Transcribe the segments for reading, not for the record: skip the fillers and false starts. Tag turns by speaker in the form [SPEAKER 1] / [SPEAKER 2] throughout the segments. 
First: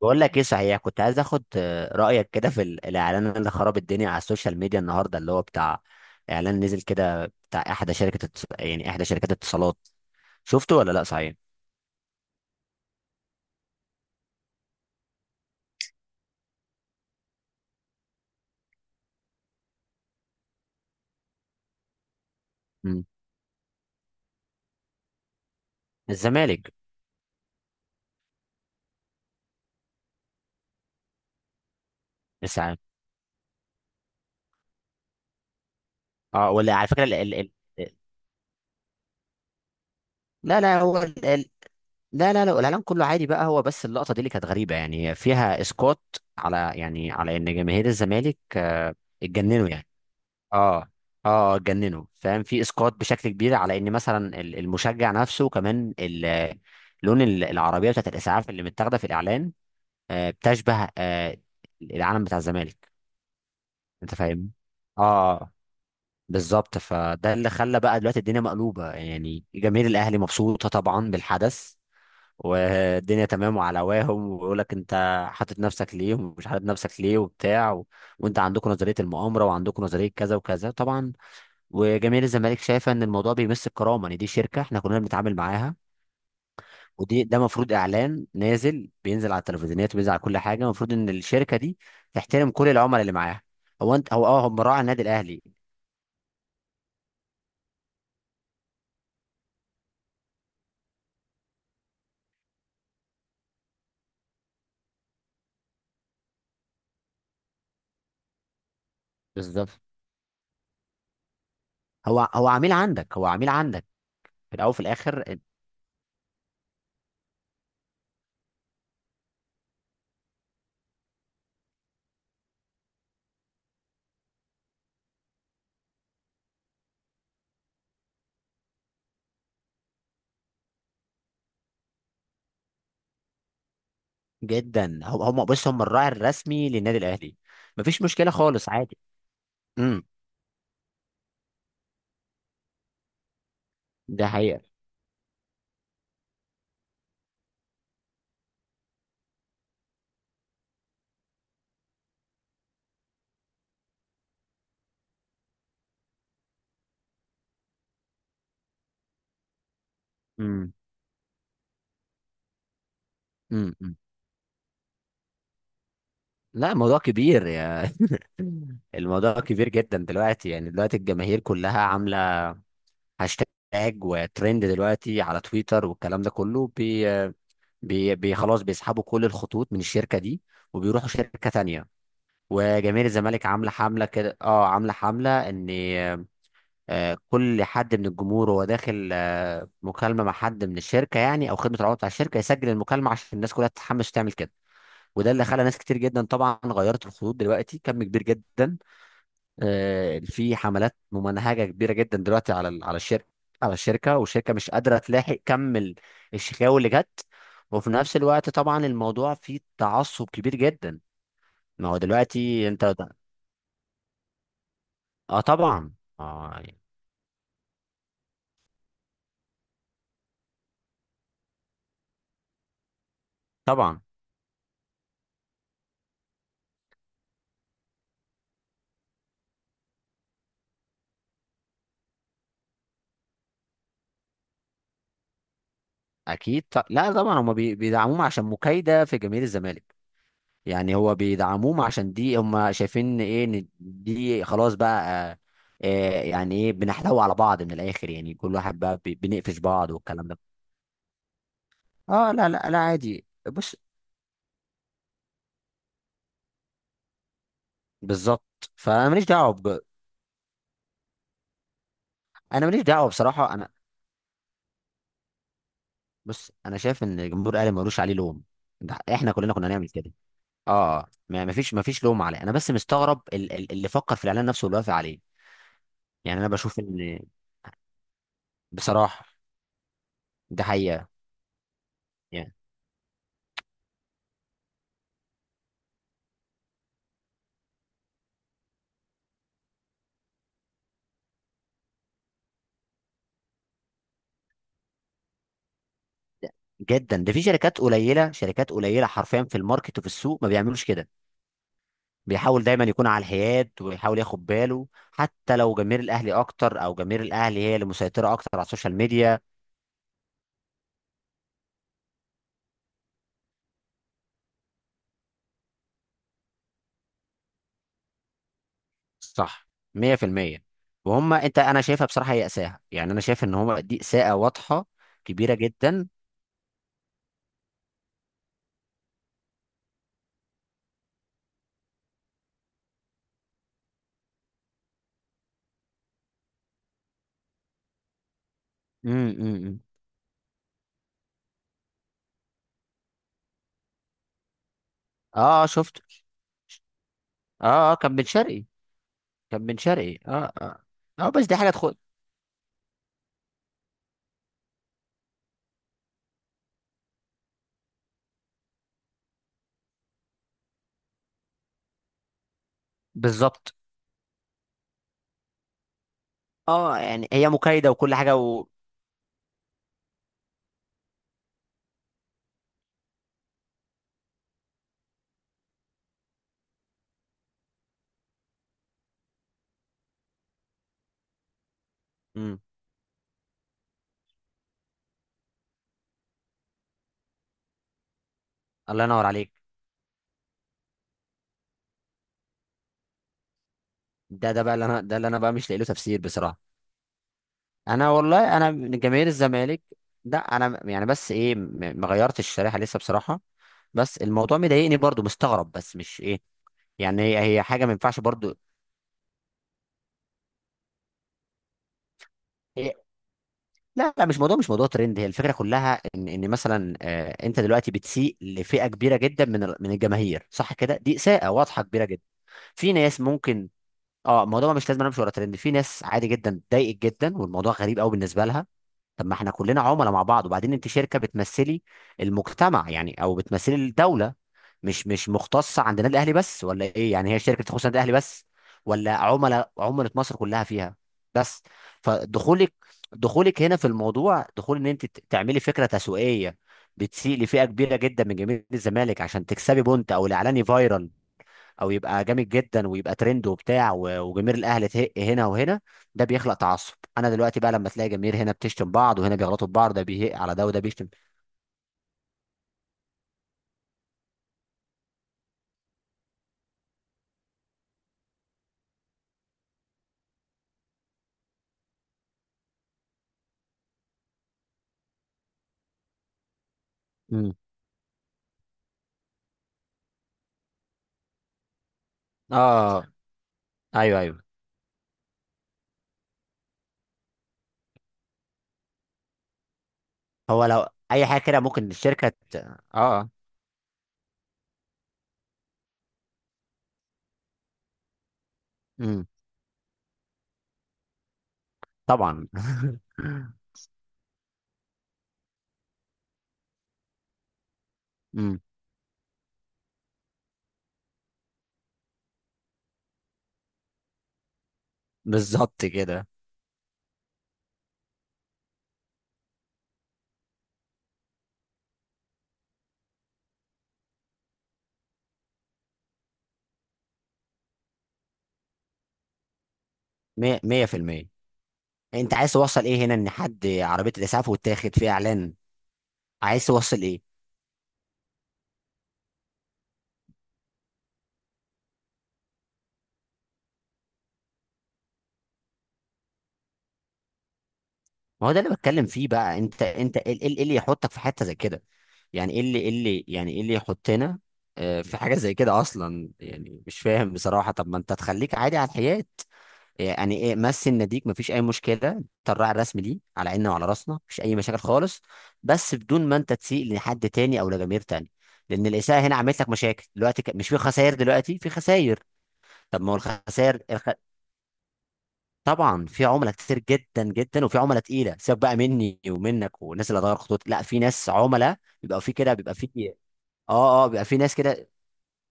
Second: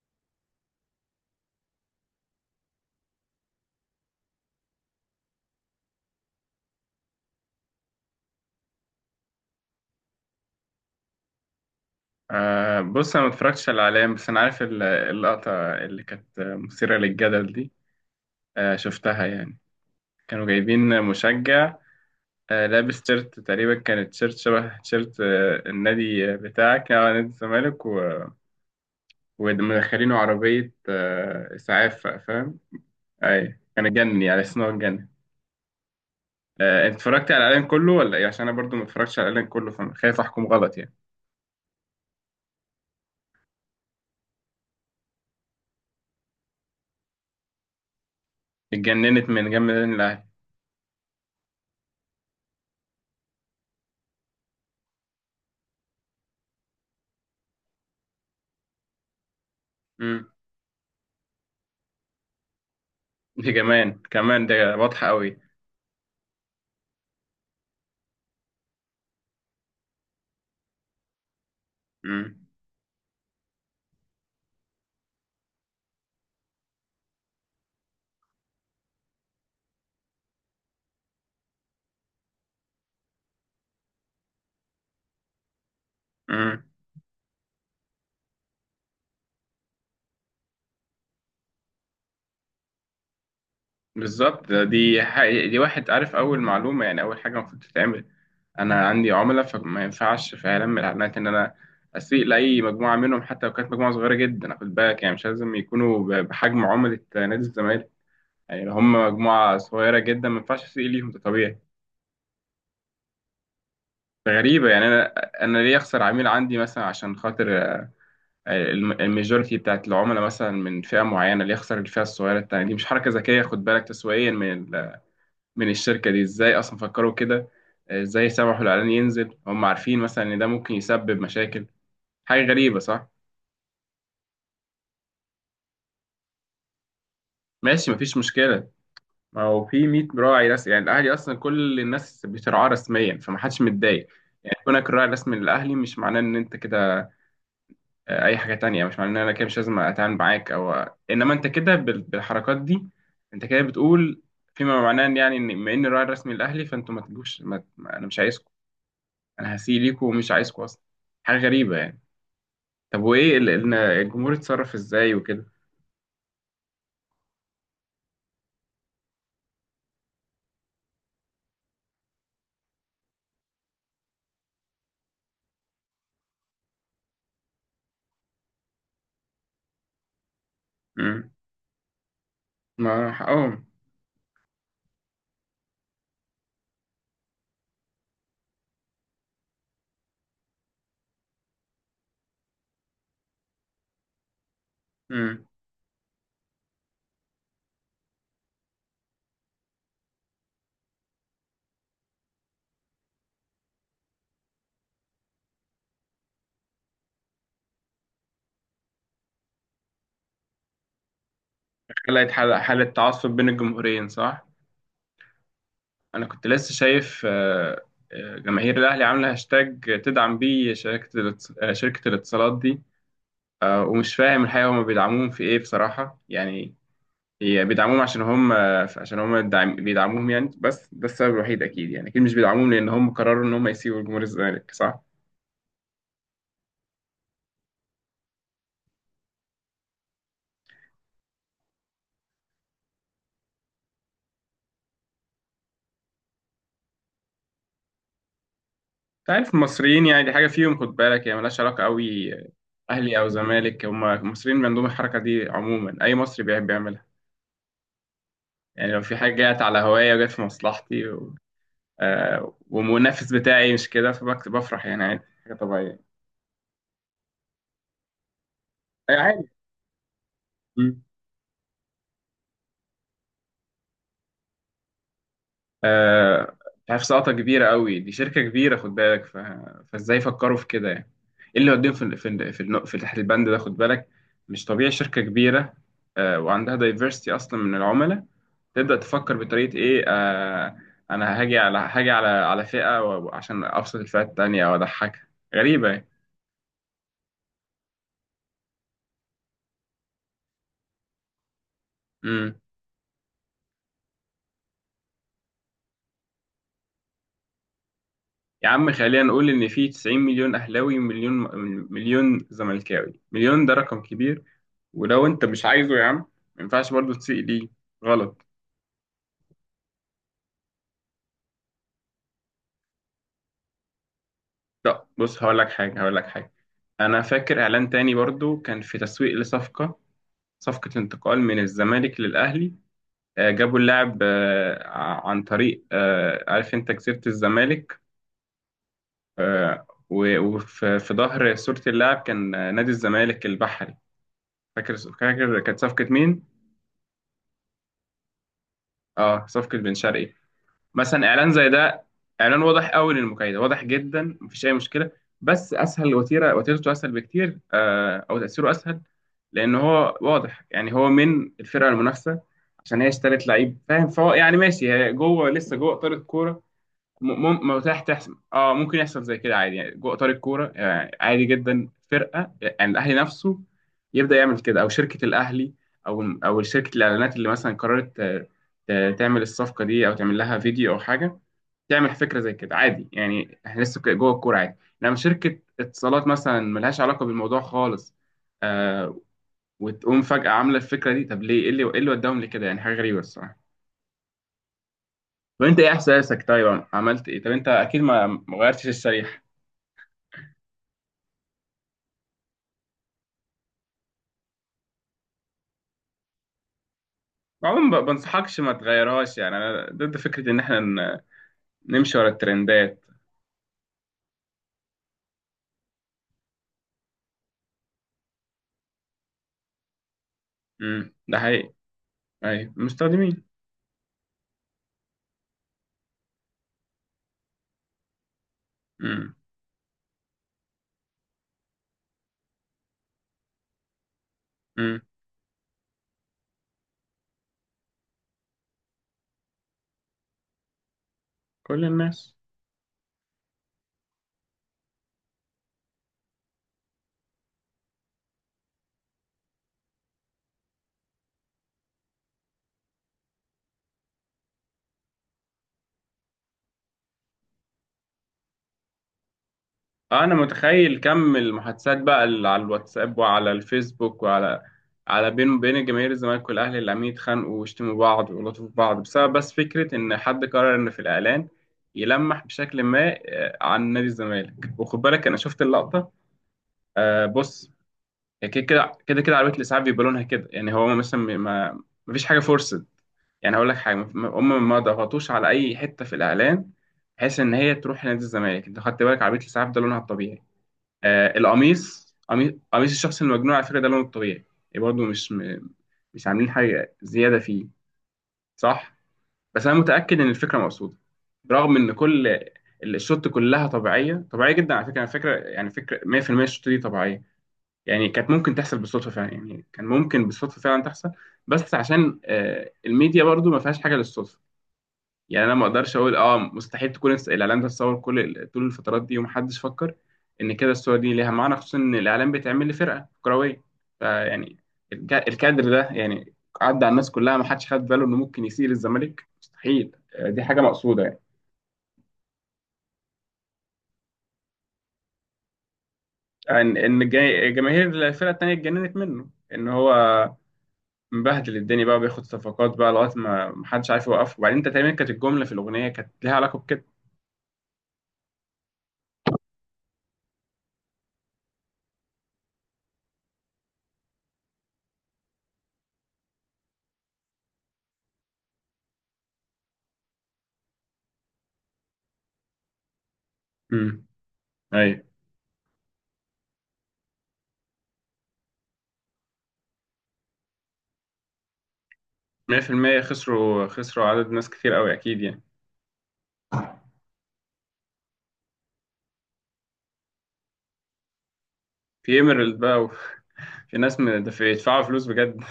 [SPEAKER 1] بقول لك ايه صحيح. كنت عايز اخد رايك كده في الاعلان اللي خرب الدنيا على السوشيال ميديا النهارده اللي هو بتاع اعلان نزل كده بتاع احدى شركه التص- يعني احدى شركات الاتصالات. شفته ولا لا صحيح؟
[SPEAKER 2] بص، انا ما اتفرجتش على الاعلام، بس انا عارف اللقطه اللي كانت مثيره للجدل دي. آه، شفتها يعني. كانوا جايبين مشجع لابس
[SPEAKER 1] مم.
[SPEAKER 2] تيشيرت، تقريبا كانت تيشيرت شبه تيشيرت النادي
[SPEAKER 1] الزمالك.
[SPEAKER 2] بتاعك، نادي الزمالك ومدخلينه عربيه اسعاف، فاهم.
[SPEAKER 1] الساعه.
[SPEAKER 2] اي كان اتجنن، يعني اسمه اتجنن.
[SPEAKER 1] اه ولا على
[SPEAKER 2] انت
[SPEAKER 1] فكره
[SPEAKER 2] اتفرجت على الاعلام كله ولا ايه؟ عشان انا برضو ما اتفرجتش على الاعلام كله، فخايف احكم
[SPEAKER 1] لا
[SPEAKER 2] غلط
[SPEAKER 1] لا
[SPEAKER 2] يعني.
[SPEAKER 1] هو لا الاعلان كله عادي بقى، هو بس اللقطه دي اللي كانت غريبه، يعني فيها اسقاط على، يعني على ان جماهير الزمالك
[SPEAKER 2] اتجننت من
[SPEAKER 1] اتجننوا
[SPEAKER 2] جنب
[SPEAKER 1] يعني.
[SPEAKER 2] النادي الاهلي.
[SPEAKER 1] اه اه جننوا فاهم، في اسقاط بشكل كبير على ان مثلا المشجع نفسه، كمان لون العربيه بتاعت الاسعاف اللي متاخده في الاعلان
[SPEAKER 2] امم.
[SPEAKER 1] بتشبه العلم بتاع الزمالك،
[SPEAKER 2] دي كمان
[SPEAKER 1] انت
[SPEAKER 2] كمان
[SPEAKER 1] فاهم.
[SPEAKER 2] ده
[SPEAKER 1] اه
[SPEAKER 2] واضحه
[SPEAKER 1] آه، بالظبط، فده اللي خلى بقى دلوقتي الدنيا مقلوبه، يعني جماهير الاهلي مبسوطه طبعا بالحدث
[SPEAKER 2] قوي.
[SPEAKER 1] والدنيا تمام وعلى هواهم، ويقول لك انت حاطط نفسك ليه ومش حاطط نفسك ليه وبتاع وانت عندكم نظريه المؤامره وعندكم نظريه كذا وكذا طبعا، وجماهير الزمالك شايفه ان الموضوع بيمس الكرامه، ان دي شركه احنا كلنا بنتعامل معاها،
[SPEAKER 2] امم.
[SPEAKER 1] ودي ده المفروض اعلان نازل بينزل على التلفزيونات وبينزل على كل حاجه، المفروض ان الشركه دي تحترم كل العملاء اللي معاها. هو اه
[SPEAKER 2] بالظبط.
[SPEAKER 1] هم راعي
[SPEAKER 2] دي
[SPEAKER 1] النادي الاهلي،
[SPEAKER 2] حقيقة. دي واحد عارف، اول معلومه يعني، اول حاجه المفروض تتعمل، انا عندي عملاء، فما ينفعش في اعلان من الاعلانات ان انا اسيء لاي مجموعه منهم، حتى لو كانت مجموعه صغيره جدا، خد بالك، يعني مش لازم يكونوا بحجم عملاء نادي الزمالك. يعني لو هم مجموعه
[SPEAKER 1] بالظبط.
[SPEAKER 2] صغيره جدا ما ينفعش اسيء ليهم، ده طبيعي.
[SPEAKER 1] هو عميل عندك، هو عميل عندك في
[SPEAKER 2] غريبة
[SPEAKER 1] الاول وفي
[SPEAKER 2] يعني.
[SPEAKER 1] الاخر.
[SPEAKER 2] أنا ليه أخسر عميل عندي، مثلا عشان خاطر الميجورتي بتاعت العملاء مثلا من فئة معينة؟ ليه أخسر الفئة الصغيرة التانية دي؟ مش حركة ذكية، خد بالك، تسويقيا، من الشركة دي. ازاي اصلا فكروا كده؟ ازاي سمحوا الاعلان ينزل؟ هم عارفين مثلا ان ده ممكن يسبب مشاكل. حاجة غريبة صح.
[SPEAKER 1] جدا. هم بص، هم الراعي الرسمي للنادي الاهلي،
[SPEAKER 2] ماشي،
[SPEAKER 1] مفيش
[SPEAKER 2] مفيش
[SPEAKER 1] مشكله خالص،
[SPEAKER 2] مشكلة.
[SPEAKER 1] عادي.
[SPEAKER 2] ما هو في
[SPEAKER 1] امم،
[SPEAKER 2] 100 راعي رسمي يعني، الاهلي اصلا كل الناس بترعاه رسميا فمحدش متضايق.
[SPEAKER 1] ده
[SPEAKER 2] يعني
[SPEAKER 1] حقيقه.
[SPEAKER 2] كونك الراعي الرسمي للاهلي مش معناه ان انت كده اي حاجة تانية، مش معناه ان انا كده مش لازم اتعامل معاك، او انما انت كده بالحركات دي انت كده بتقول فيما معناه ان يعني، ان بما ان الراعي الرسمي الاهلي فانتوا ما تجوش انا مش عايزكم، انا هسيء ليكم ومش عايزكم
[SPEAKER 1] امم،
[SPEAKER 2] اصلا. حاجة غريبة يعني. طب وايه
[SPEAKER 1] امم، أمم.
[SPEAKER 2] الجمهور اتصرف ازاي وكده؟
[SPEAKER 1] لا موضوع كبير يا، الموضوع كبير جدا دلوقتي، يعني دلوقتي الجماهير كلها عامله هاشتاج وترند دلوقتي على تويتر والكلام ده كله بي خلاص بيسحبوا كل الخطوط من الشركه دي وبيروحوا
[SPEAKER 2] امم.
[SPEAKER 1] شركه تانية، وجماهير
[SPEAKER 2] ما
[SPEAKER 1] الزمالك
[SPEAKER 2] حقهم.
[SPEAKER 1] عامله حمله كده، اه عامله حمله ان كل حد من الجمهور وهو داخل مكالمه مع حد من الشركه يعني او خدمه العملاء بتاع الشركه يسجل المكالمه عشان الناس كلها تتحمس تعمل كده، وده اللي
[SPEAKER 2] امم.
[SPEAKER 1] خلى ناس كتير جدا طبعا غيرت الخطوط دلوقتي، كم كبير جدا. في حملات ممنهجه كبيره جدا دلوقتي على الشركه، على الشركه، والشركه مش قادره تلاحق كم الشكاوي اللي جت، وفي نفس الوقت طبعا الموضوع فيه تعصب كبير جدا. ما هو
[SPEAKER 2] خلقت
[SPEAKER 1] دلوقتي
[SPEAKER 2] حالة
[SPEAKER 1] انت
[SPEAKER 2] تعصب بين الجمهورين صح.
[SPEAKER 1] اه طبعا.
[SPEAKER 2] انا كنت
[SPEAKER 1] اه
[SPEAKER 2] لسه
[SPEAKER 1] يعني.
[SPEAKER 2] شايف، جماهير الاهلي عامله هاشتاج تدعم بيه شركة الاتصالات دي،
[SPEAKER 1] طبعا.
[SPEAKER 2] ومش فاهم الحقيقة هم بيدعموهم في ايه بصراحة يعني. هي بيدعموهم عشان هم، بيدعموهم يعني، بس ده السبب الوحيد اكيد يعني، اكيد مش بيدعموهم لان هم قرروا ان هم يسيبوا جمهور الزمالك صح.
[SPEAKER 1] لا طبعا هم بيدعموهم عشان مكايده في جماهير الزمالك، يعني هو بيدعموهم عشان دي هم شايفين ايه، ان دي خلاص بقى آه يعني ايه، بنحتوي على بعض من الاخر، يعني كل واحد بقى
[SPEAKER 2] انت عارف
[SPEAKER 1] بنقفش بعض
[SPEAKER 2] المصريين يعني،
[SPEAKER 1] والكلام
[SPEAKER 2] دي
[SPEAKER 1] ده.
[SPEAKER 2] حاجة فيهم خد بالك، هي ملهاش علاقة قوي
[SPEAKER 1] اه لا
[SPEAKER 2] اهلي
[SPEAKER 1] عادي.
[SPEAKER 2] او
[SPEAKER 1] بص،
[SPEAKER 2] زمالك، هم المصريين عندهم الحركه دي عموما، اي مصري بيحب يعملها.
[SPEAKER 1] بالظبط،
[SPEAKER 2] يعني لو
[SPEAKER 1] فانا
[SPEAKER 2] في
[SPEAKER 1] ماليش
[SPEAKER 2] حاجه
[SPEAKER 1] دعوه
[SPEAKER 2] جت على
[SPEAKER 1] بج...
[SPEAKER 2] هوايه وجت في مصلحتي و... آه،
[SPEAKER 1] انا ماليش دعوه
[SPEAKER 2] والمنافس
[SPEAKER 1] بصراحه. انا
[SPEAKER 2] بتاعي مش كده فبفرح، يعني عادي حاجه طبيعيه.
[SPEAKER 1] بص، انا شايف ان جمهور الاهلي ملوش عليه لوم، ده
[SPEAKER 2] أي
[SPEAKER 1] احنا
[SPEAKER 2] عادي.
[SPEAKER 1] كلنا كنا هنعمل كده.
[SPEAKER 2] م.
[SPEAKER 1] اه ما فيش لوم عليه، انا بس مستغرب اللي فكر في الاعلان نفسه واللي وافق عليه. يعني انا
[SPEAKER 2] آه،
[SPEAKER 1] بشوف
[SPEAKER 2] مش عارف،
[SPEAKER 1] ان
[SPEAKER 2] سلطة كبيرة قوي دي، شركة كبيرة خد
[SPEAKER 1] بصراحه
[SPEAKER 2] بالك فازاي فكروا
[SPEAKER 1] ده
[SPEAKER 2] في كده
[SPEAKER 1] حقيقه،
[SPEAKER 2] يعني؟ ايه اللي وديهم في ال- في ال-
[SPEAKER 1] يعني
[SPEAKER 2] في, الن- في تحت البند ده خد بالك. مش طبيعي شركة كبيرة وعندها دايفرستي اصلا من العملاء، تبدأ تفكر بطريقة ايه، انا هاجي على فئة عشان ابسط الفئة التانية او اضحكها. غريبة
[SPEAKER 1] جدا. ده في شركات قليله، شركات قليله حرفيا في الماركت وفي السوق ما بيعملوش كده،
[SPEAKER 2] يعني.
[SPEAKER 1] بيحاول دايما يكون على الحياد ويحاول ياخد باله، حتى لو جماهير الاهلي اكتر او جماهير الاهلي هي اللي مسيطره اكتر على
[SPEAKER 2] يا عم
[SPEAKER 1] السوشيال
[SPEAKER 2] خلينا
[SPEAKER 1] ميديا.
[SPEAKER 2] نقول إن في 90 مليون أهلاوي ومليون زملكاوي، مليون ده رقم كبير. ولو أنت مش عايزه يا عم، ما ينفعش برضه تسيء ليه، غلط.
[SPEAKER 1] صح، 100%. وهم انت انا شايفها بصراحه هي اساءه، يعني انا شايف ان هم دي اساءه واضحه
[SPEAKER 2] لا بص،
[SPEAKER 1] كبيره
[SPEAKER 2] هقول لك حاجة،
[SPEAKER 1] جدا.
[SPEAKER 2] هقول لك حاجة. أنا فاكر إعلان تاني برضه كان في تسويق لصفقة، صفقة انتقال من الزمالك للأهلي. جابوا اللاعب عن طريق، عارف أنت، جزيرة الزمالك،
[SPEAKER 1] امم، امم.
[SPEAKER 2] وفي، ظهر صورة اللاعب كان نادي الزمالك البحري. فاكر، فاكر
[SPEAKER 1] اه
[SPEAKER 2] كانت
[SPEAKER 1] شفت،
[SPEAKER 2] صفقة مين؟
[SPEAKER 1] اه اه كان بن شرقي،
[SPEAKER 2] اه،
[SPEAKER 1] كان بن
[SPEAKER 2] صفقة بن
[SPEAKER 1] شرقي،
[SPEAKER 2] شرقي.
[SPEAKER 1] اه اه.
[SPEAKER 2] مثلا
[SPEAKER 1] اه بس
[SPEAKER 2] اعلان
[SPEAKER 1] دي
[SPEAKER 2] زي
[SPEAKER 1] حاجه تخد.
[SPEAKER 2] ده، اعلان واضح قوي للمكايدة، واضح جدا مفيش اي مشكلة، بس اسهل وتيرة، وتيرته اسهل بكتير، او تأثيره اسهل، لان هو واضح يعني، هو من الفرقة المنافسة عشان هي اشترت
[SPEAKER 1] بالظبط،
[SPEAKER 2] لعيب، فاهم، فهو يعني ماشي، هي جوه لسه جوه اطار الكورة.
[SPEAKER 1] اه يعني هي
[SPEAKER 2] ما هو
[SPEAKER 1] مكايده وكل
[SPEAKER 2] تحسم،
[SPEAKER 1] حاجه
[SPEAKER 2] اه ممكن يحصل زي كده عادي، يعني جوه اطار الكوره يعني عادي جدا، فرقه يعني الاهلي نفسه يبدا يعمل كده او شركه الاهلي، او شركه الاعلانات اللي مثلا قررت تعمل الصفقه دي، او تعمل لها فيديو او حاجه، تعمل فكره زي
[SPEAKER 1] مم.
[SPEAKER 2] كده عادي، يعني احنا لسه جوه الكوره عادي. لما شركه اتصالات مثلا ملهاش علاقه بالموضوع خالص،
[SPEAKER 1] الله
[SPEAKER 2] آه
[SPEAKER 1] ينور عليك.
[SPEAKER 2] وتقوم فجاه عامله الفكره دي، طب ليه؟ ايه اللي، وداهم لكده يعني؟ حاجه غريبه الصراحه.
[SPEAKER 1] ده ده بقى اللي انا ده اللي انا بقى
[SPEAKER 2] طب
[SPEAKER 1] مش
[SPEAKER 2] انت
[SPEAKER 1] لاقي له
[SPEAKER 2] ايه
[SPEAKER 1] تفسير
[SPEAKER 2] احساسك
[SPEAKER 1] بصراحه.
[SPEAKER 2] طيب؟ عملت ايه؟ طب انت اكيد
[SPEAKER 1] انا
[SPEAKER 2] ما
[SPEAKER 1] والله انا
[SPEAKER 2] غيرتش
[SPEAKER 1] من جماهير
[SPEAKER 2] الشريحه.
[SPEAKER 1] الزمالك، لا انا يعني بس ايه، ما غيرتش الشريحه لسه بصراحه، بس الموضوع مضايقني برضو، مستغرب بس مش ايه، يعني هي حاجه ما
[SPEAKER 2] عموما ما
[SPEAKER 1] ينفعش برضو.
[SPEAKER 2] بنصحكش ما تغيرهاش يعني، انا ضد فكره ان احنا نمشي ورا
[SPEAKER 1] هي
[SPEAKER 2] الترندات.
[SPEAKER 1] لا مش موضوع، مش موضوع ترند، هي الفكره كلها ان ان مثلا انت دلوقتي بتسيء لفئه كبيره جدا من من الجماهير، صح كده،
[SPEAKER 2] امم،
[SPEAKER 1] دي
[SPEAKER 2] ده
[SPEAKER 1] اساءه
[SPEAKER 2] حقيقي.
[SPEAKER 1] واضحه كبيره جدا.
[SPEAKER 2] ايوه
[SPEAKER 1] في ناس
[SPEAKER 2] المستخدمين.
[SPEAKER 1] ممكن. اه الموضوع مش لازم أنا امشي ورا ترند، في ناس عادي جدا اتضايقت جدا والموضوع غريب قوي بالنسبه لها. طب
[SPEAKER 2] امم،
[SPEAKER 1] ما احنا كلنا عملاء مع بعض، وبعدين انت شركه بتمثلي المجتمع يعني، او بتمثلي الدوله،
[SPEAKER 2] امم.
[SPEAKER 1] مش مختصه عند النادي الاهلي بس ولا ايه، يعني هي شركه تخص النادي الاهلي بس، ولا عملاء، عملاء مصر كلها فيها بس؟
[SPEAKER 2] كل الناس.
[SPEAKER 1] فدخولك هنا في الموضوع دخول، ان انت تعملي فكره تسويقيه بتسيء لفئه كبيره جدا من جماهير الزمالك عشان تكسبي بونت او الاعلاني فايرال، او يبقى جامد جدا ويبقى ترند وبتاع وجماهير الاهلي تهق هنا وهنا، ده بيخلق تعصب. انا دلوقتي بقى لما تلاقي جماهير هنا بتشتم بعض وهنا بيغلطوا في بعض، ده
[SPEAKER 2] انا
[SPEAKER 1] بيهق على ده وده
[SPEAKER 2] متخيل
[SPEAKER 1] بيشتم.
[SPEAKER 2] كم المحادثات بقى اللي على الواتساب وعلى الفيسبوك وعلى بين جماهير الزمالك والاهلي اللي عمالين يتخانقوا ويشتموا بعض ويغلطوا في بعض، بسبب بس فكره ان حد قرر ان في الاعلان يلمح بشكل ما عن نادي الزمالك، وخد بالك انا شفت اللقطه،
[SPEAKER 1] امم.
[SPEAKER 2] بص. يعني كده كده كده كده عربية الإسعاف بيبقى لونها كده يعني، هو مثلا ما، مفيش حاجة فورسد.
[SPEAKER 1] اه.
[SPEAKER 2] يعني هقول لك حاجة،
[SPEAKER 1] ايوه، ايوه.
[SPEAKER 2] هم ما ضغطوش على أي حتة في الإعلان، بحيث إن هي تروح لنادي الزمالك. أنت خدت بالك عربية الإسعاف ده لونها الطبيعي؟
[SPEAKER 1] هو لو اي حاجه كده ممكن
[SPEAKER 2] القميص،
[SPEAKER 1] الشركه
[SPEAKER 2] قميص قميص الشخص
[SPEAKER 1] اه.
[SPEAKER 2] المجنون على فكرة ده لونه الطبيعي، يعني برضه مش، مش عاملين حاجة زيادة فيه، صح.
[SPEAKER 1] امم.
[SPEAKER 2] بس أنا متأكد إن الفكرة مقصودة، رغم إن كل
[SPEAKER 1] طبعا
[SPEAKER 2] الشوت كلها طبيعية، طبيعية جدا على فكرة، على فكرة يعني، فكرة 100% الشوت دي طبيعية، يعني كانت ممكن
[SPEAKER 1] امم.
[SPEAKER 2] تحصل بالصدفه فعلا، يعني كان ممكن بالصدفه فعلا تحصل، بس عشان الميديا برضو ما فيهاش حاجه للصدفه. يعني انا ما
[SPEAKER 1] بالظبط
[SPEAKER 2] اقدرش اقول
[SPEAKER 1] كده،
[SPEAKER 2] اه، مستحيل تكون الاعلام ده اتصور كل طول الفترات دي ومحدش فكر ان كده الصور دي ليها معنى، خصوصا ان الاعلام بيتعمل لفرقه كرويه، فيعني الكادر ده يعني عدى على الناس كلها، ما حدش خد باله انه ممكن يسيء للزمالك، مستحيل، دي حاجه مقصوده يعني.
[SPEAKER 1] 100%. انت عايز توصل ايه هنا، ان حد عربيه الاسعاف وتاخد فيها اعلان، عايز
[SPEAKER 2] ان،
[SPEAKER 1] توصل ايه؟
[SPEAKER 2] جماهير الفرقه التانيه اتجننت منه، ان هو مبهدل الدنيا بقى وبياخد صفقات بقى لغايه ما محدش عارف يوقفه، وبعدين انت تقريبا كانت الجمله في الاغنيه كانت ليها علاقه بكده.
[SPEAKER 1] ما هو ده اللي بتكلم فيه بقى، انت انت ايه، إيه اللي يحطك في حته زي كده، يعني ايه اللي، ايه اللي، يعني ايه اللي يحطنا في حاجه زي كده اصلا، يعني مش فاهم بصراحه. طب ما انت تخليك عادي على الحياه، يعني ايه مثل نديك، مفيش اي مشكله، انت الراعي الرسمي ليه على عيننا وعلى
[SPEAKER 2] امم،
[SPEAKER 1] راسنا، مفيش اي مشاكل
[SPEAKER 2] ايوه،
[SPEAKER 1] خالص، بس بدون ما انت تسيء لحد تاني او لجماهير تاني، لان الاساءه هنا عملت لك مشاكل دلوقتي، مش في خسائر دلوقتي، في خسائر.
[SPEAKER 2] 100%
[SPEAKER 1] طب ما هو
[SPEAKER 2] خسروا،
[SPEAKER 1] الخسائر
[SPEAKER 2] خسروا
[SPEAKER 1] الخ...
[SPEAKER 2] عدد ناس كتير قوي اكيد يعني.
[SPEAKER 1] طبعا في عملاء كتير جدا جدا، وفي عملاء تقيله، سيبك بقى مني ومنك والناس اللي هتغير خطوط، لا في ناس عملاء
[SPEAKER 2] في
[SPEAKER 1] بيبقى في كده،
[SPEAKER 2] ايميرالد
[SPEAKER 1] بيبقى
[SPEAKER 2] بقى
[SPEAKER 1] في
[SPEAKER 2] وفي ناس،
[SPEAKER 1] اه. اه بيبقى
[SPEAKER 2] ده
[SPEAKER 1] في
[SPEAKER 2] في
[SPEAKER 1] ناس
[SPEAKER 2] يدفعوا
[SPEAKER 1] كده،
[SPEAKER 2] فلوس بجد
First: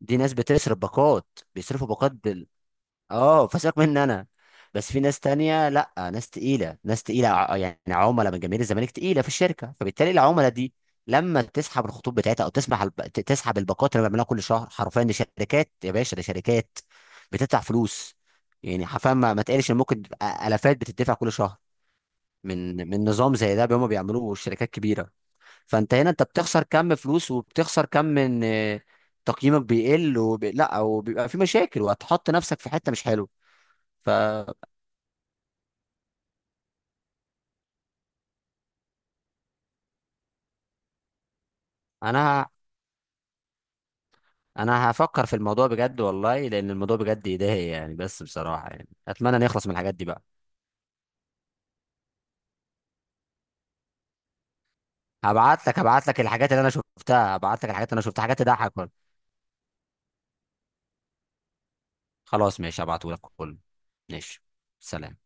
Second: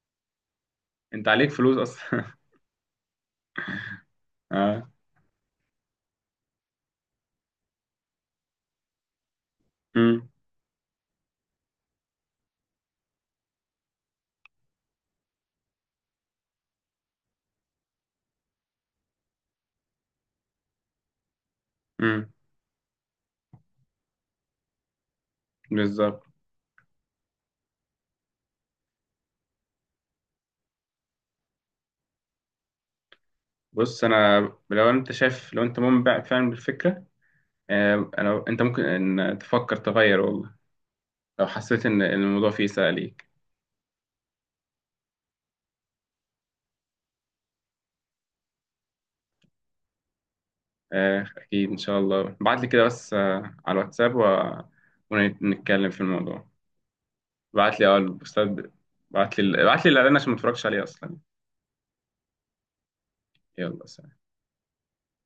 [SPEAKER 1] دي ناس بتصرف باقات،
[SPEAKER 2] انت عليك فلوس
[SPEAKER 1] بيصرفوا باقات
[SPEAKER 2] اصلا
[SPEAKER 1] بال، اه فسيبك مني انا،
[SPEAKER 2] اه.
[SPEAKER 1] بس في ناس تانية، لا ناس تقيلة، ناس تقيلة يعني عملاء من جماهير الزمالك تقيلة في الشركة، فبالتالي
[SPEAKER 2] امم،
[SPEAKER 1] العملاء دي لما تسحب الخطوط بتاعتها او تسحب الباقات اللي بيعملوها كل شهر، حرفيا دي شركات يا باشا، دي شركات بتدفع فلوس، يعني حرفيا ما تقلش ان ممكن تبقى الافات بتدفع كل شهر
[SPEAKER 2] امم،
[SPEAKER 1] من نظام زي ده هما بيعملوه الشركات كبيرة، فانت هنا
[SPEAKER 2] بالظبط.
[SPEAKER 1] انت بتخسر كم فلوس، وبتخسر كم من تقييمك بيقل لا وبيبقى في مشاكل، وهتحط نفسك في حتة مش حلوه.
[SPEAKER 2] بص، انا
[SPEAKER 1] فانا
[SPEAKER 2] لو انت شايف، لو انت مؤمن بقى فعلا بالفكره، انت ممكن ان تفكر تغير والله، لو حسيت ان
[SPEAKER 1] ه...
[SPEAKER 2] الموضوع فيه سهل.
[SPEAKER 1] انا هفكر في الموضوع بجد والله، لان الموضوع بجد يضايق يعني، بس بصراحة يعني اتمنى نخلص من الحاجات دي بقى.
[SPEAKER 2] أكيد إن شاء الله، ابعت لي كده بس على الواتساب
[SPEAKER 1] هبعت لك
[SPEAKER 2] ونتكلم في
[SPEAKER 1] هبعت لك
[SPEAKER 2] الموضوع.
[SPEAKER 1] الحاجات اللي انا شفتها، هبعت لك
[SPEAKER 2] ابعت لي
[SPEAKER 1] الحاجات
[SPEAKER 2] أه
[SPEAKER 1] اللي انا شفتها حاجات
[SPEAKER 2] البوستات،
[SPEAKER 1] تضحك والله.
[SPEAKER 2] ابعت لي الإعلان عشان ما اتفرجش عليه أصلا.
[SPEAKER 1] خلاص ماشي هبعته لك كله.
[SPEAKER 2] يلا سلام.
[SPEAKER 1] ماشي، سلام.